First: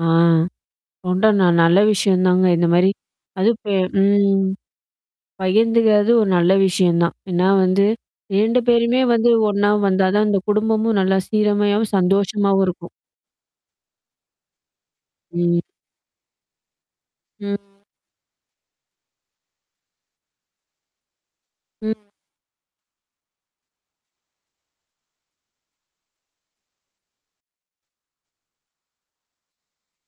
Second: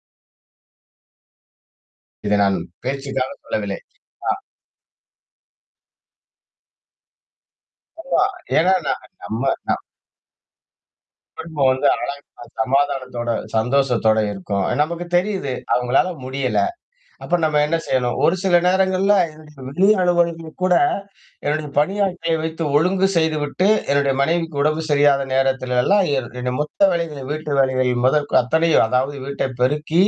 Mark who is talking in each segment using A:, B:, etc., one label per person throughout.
A: ஆ. உன்ட நான் நல்ல விஷயம்
B: இதை
A: தாங்க
B: நான்
A: இந்தமாரி.
B: பேச்சுக்காக
A: அதுப் பே
B: சொல்லவில்லை. ஆ.
A: ம். பகிர்ந்துக்கிறது ஒரு நல்ல விஷயம் தான். ஏன்னா வந்து
B: ஆமா.
A: 2
B: ஏன்னா
A: பேருமே
B: நான்
A: வந்து
B: நம்ம
A: ஒன்னா
B: நான்
A: வந்தா தான் அந்த குடும்பமும் நல்லா
B: குடும்பம் வந்து
A: சீரமையாவும்
B: அழகா
A: சந்தோஷமாவும் இருக்கும்.
B: சமாதானத்தோட சந்தோஷத்தோட இருக்கும். நமக்கு தெரியுது.
A: ம்.
B: அவுங்களால முடியல. அப்ப நம்ம என்ன
A: ம்.
B: செய்யணும்? ஒரு சில நேரங்கள்ல [unintelligible] கூட என்னுடைய
A: ம்.
B: பணியாட்களை வைத்து ஒழுங்கு செய்துவிட்டு, என்னுடைய மனைவிக்கு உடம்பு சரியில்லாத நேரத்தில எல்லாம் என் என்ன மொத்த வேலைகள் வீட்டு வேலைகள் முதற் அத்தனையும் அதாவது வீட்டை பெருக்கி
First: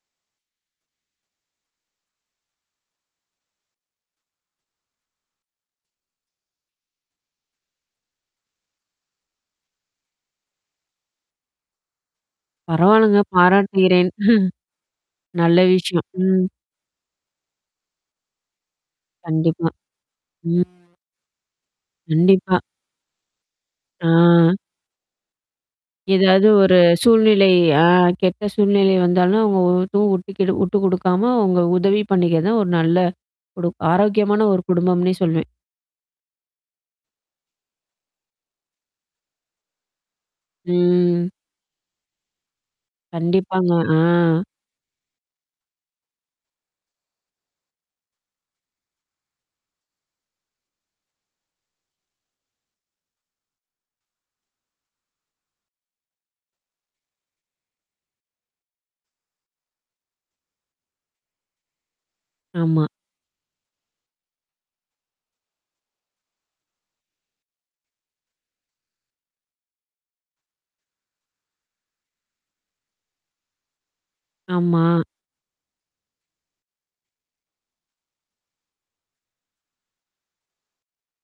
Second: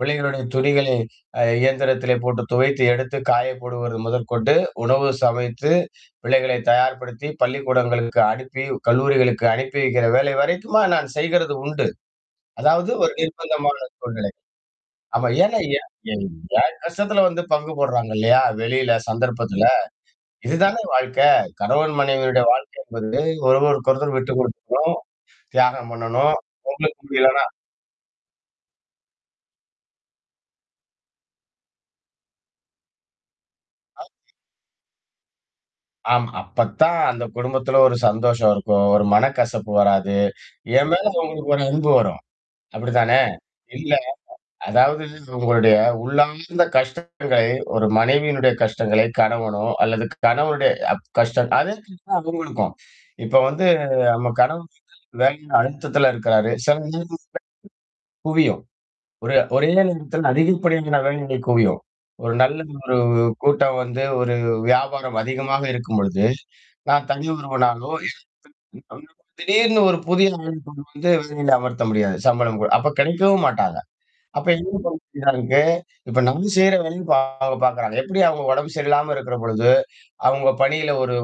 B: பிள்ளைகளுடைய துணிகளை அ இயந்திரத்திலே போட்டு துவைத்து எடுத்து காய போடுவது முதற்கொண்டு, உணவு சமைத்து பிள்ளைகளை தயார்படுத்தி, பள்ளிக்கூடங்களுக்கு அனுப்பி கல்லூரிகளுக்கு அனுப்பி வைக்கிற வேலை வரைக்குமா, நான் செய்கிறது உண்டு. அதாவது ஒரு
A: பரவால்லங்க
B: நிர்பந்தமான
A: பாராட்டுகிறேன்
B: சூழ்நிலை. ஆமா
A: நல்ல
B: ஏன்னா எ
A: விஷயம்.
B: என்
A: ம்.
B: கஷ்டத்துல வந்து பங்கு போடுறாங்க இல்லயா! வெளியில சந்தர்ப்பத்துல.
A: கண்டிப்பா. ம்.
B: இதுதானே வாழ்க்கை. கணவன் மனைவியருடைய
A: கண்டிப்பா.
B: வாழ்க்கை என்பது ஒருவருக்கொரு ஒருத்தர் விட்டு
A: ஆ.
B: கொடுத்துப்போம், தியாகம் பண்ணணும்.
A: ஏதாவது ஒரு
B: ஒடம்புக்கு முடியலானா
A: சூழ்நிலை ஆ கெட்ட சூழ்நிலை வந்தாலும், அவுங்க ஒவ்வொருத்தவுங்க [unintelligible] விட்டுக் குடுக்காம அவுங்க உதவி பண்ணிக்கிற தான் ஒரு நல்ல குடு
B: [unintelligible]
A: ஆரோக்கியமான ஒரு குடும்பம்னே சொல்வேன்.
B: ஆமா. அப்பத்தான் அந்த குடும்பத்துல ஒரு சந்தோஷம் இருக்கும். ஒரு மனக்கசப்பு வராது. என் மேல
A: ம்.
B: உங்களுக்கு ஒரு அன்பு வரும். அப்பிடிதானே!
A: கண்டிப்பாங்க,
B: இல்லயா!
A: ஆ.
B: அதாவது உங்களுடைய உள்ளார்ந்த கஷ்டங்கள் ஒரு மனைவியினுடைய கஷ்டங்களை, கணவனோ அல்லது கணவனுடைய அ கஷ்டம் அத மாரிதான் அவுங்களுக்கும். இப்ப வந்து நம்ம கணவன் [unintelligible] அழுத்தத்தில இருக்கிறாரு. சில [unintelligible] புரியும். ஒரு ஒரே நிமிஷத்தில் அதிகப்படியான வேலைகள் குவியும். ஒரு நல்ல
A: ஆமா.
B: ஒரு கூட்டம் வந்து ஒரு வியாபாரம் அதிகமாக இருக்கும்பொழுது, நான் தனி ஒருவனாகவோ, [unintelligible] திடீர்னு ஒரு புதிய ஆள கொண்டு வந்து வேலையில் அமர்த்த முடியாது. சம்பளம் குடு அப்படி கிடைக்கவும் மாட்டாங்க. அப்ப
A: ஆமா.
B: [unintelligible] இப்ப நம்ம செய்ற வேலய இப்ப அவுங்க பாக்குறாங்க. எப்பிடி அவுங்க உடம்பு சரியில்லாம இருக்கிறபொழுது, அவுங்க பணியில ஒரு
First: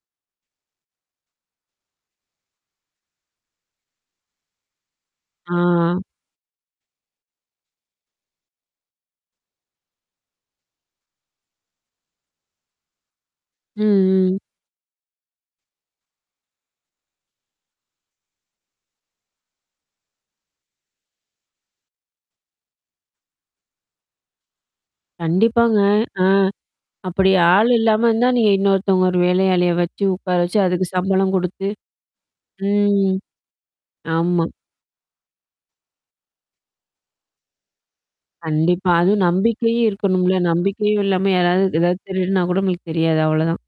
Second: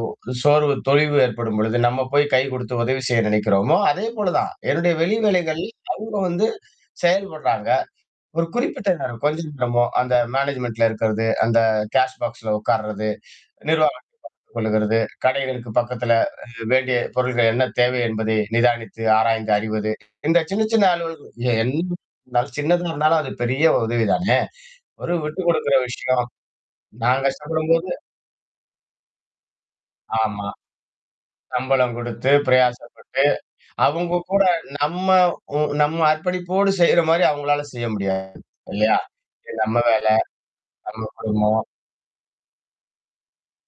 B: சோர்வு தொய்வு ஏற்படும்பொழுது, நம்ம போய் கை குடுத்து உதவி செய்ய நினைக்கிறோமோ! அதேபோல தான். என்னுடைய வெளி வேலைகள்ல
A: ஆ.
B: அவுங்க வந்து செயல்படுறாங்க. ஒரு குறிப்பிட்ட நேரம். கொஞ்ச நேரமோ அந்த மேனேஜ்மென்ட்ல இருக்கிறது, அந்த கேஷ் பாக்ஸ்ல உட்கார்றது,
A: ம்,
B: நிர்வாக
A: ம்.
B: [unintelligible] கொள்ளுகிறது. கடைகளுக்கு பக்கத்தில அ வேண்டிய பொருட்கள் என்ன தேவை என்பதை நிதானித்து, ஆராய்ந்து அறிவது, இந்த சின்ன, சின்ன அலுவல்கள் என்ன இருந்தாலும், சின்னதா இருந்தாலும் அது பெரிய உதவிதானே! ஒரு விட்டு குடுக்குற
A: கண்டிப்பாங்க. ஆ.
B: விஷயம். நான்
A: அப்பிடி ஆள்
B: கஷ்டப்படும்போது
A: இல்லாம இருந்தா, நீங்க இன்னொருத்தவுங்க ஒரு வேலையாளிய வச்சு உட்கார
B: ஆமா.
A: வச்சு அதுக்கு சம்பளம் குடுத்து
B: சம்பளம் குடுத்து
A: ம்.
B: பிரயாசப்பட்டு. அவுங்க கூட
A: ஆமா.
B: நம்ம உ நம்ம அர்ப்பணிப்போடு செய்றமாரி அவுங்களால செய்ய முடியாது.
A: கண்டிப்பா.
B: இல்லயா!
A: அதுவும்
B: இது நம்ம
A: நம்பிக்கையும்
B: வேல.
A: இருக்கணும்ல.
B: நம்ம
A: நம்பிக்கையும் இல்லாம யாராவது,
B: குடும்பம்.
A: எதாவது திருடுனா கூட நம்மளுக்கு தெரியாது. அவ்ளதான்.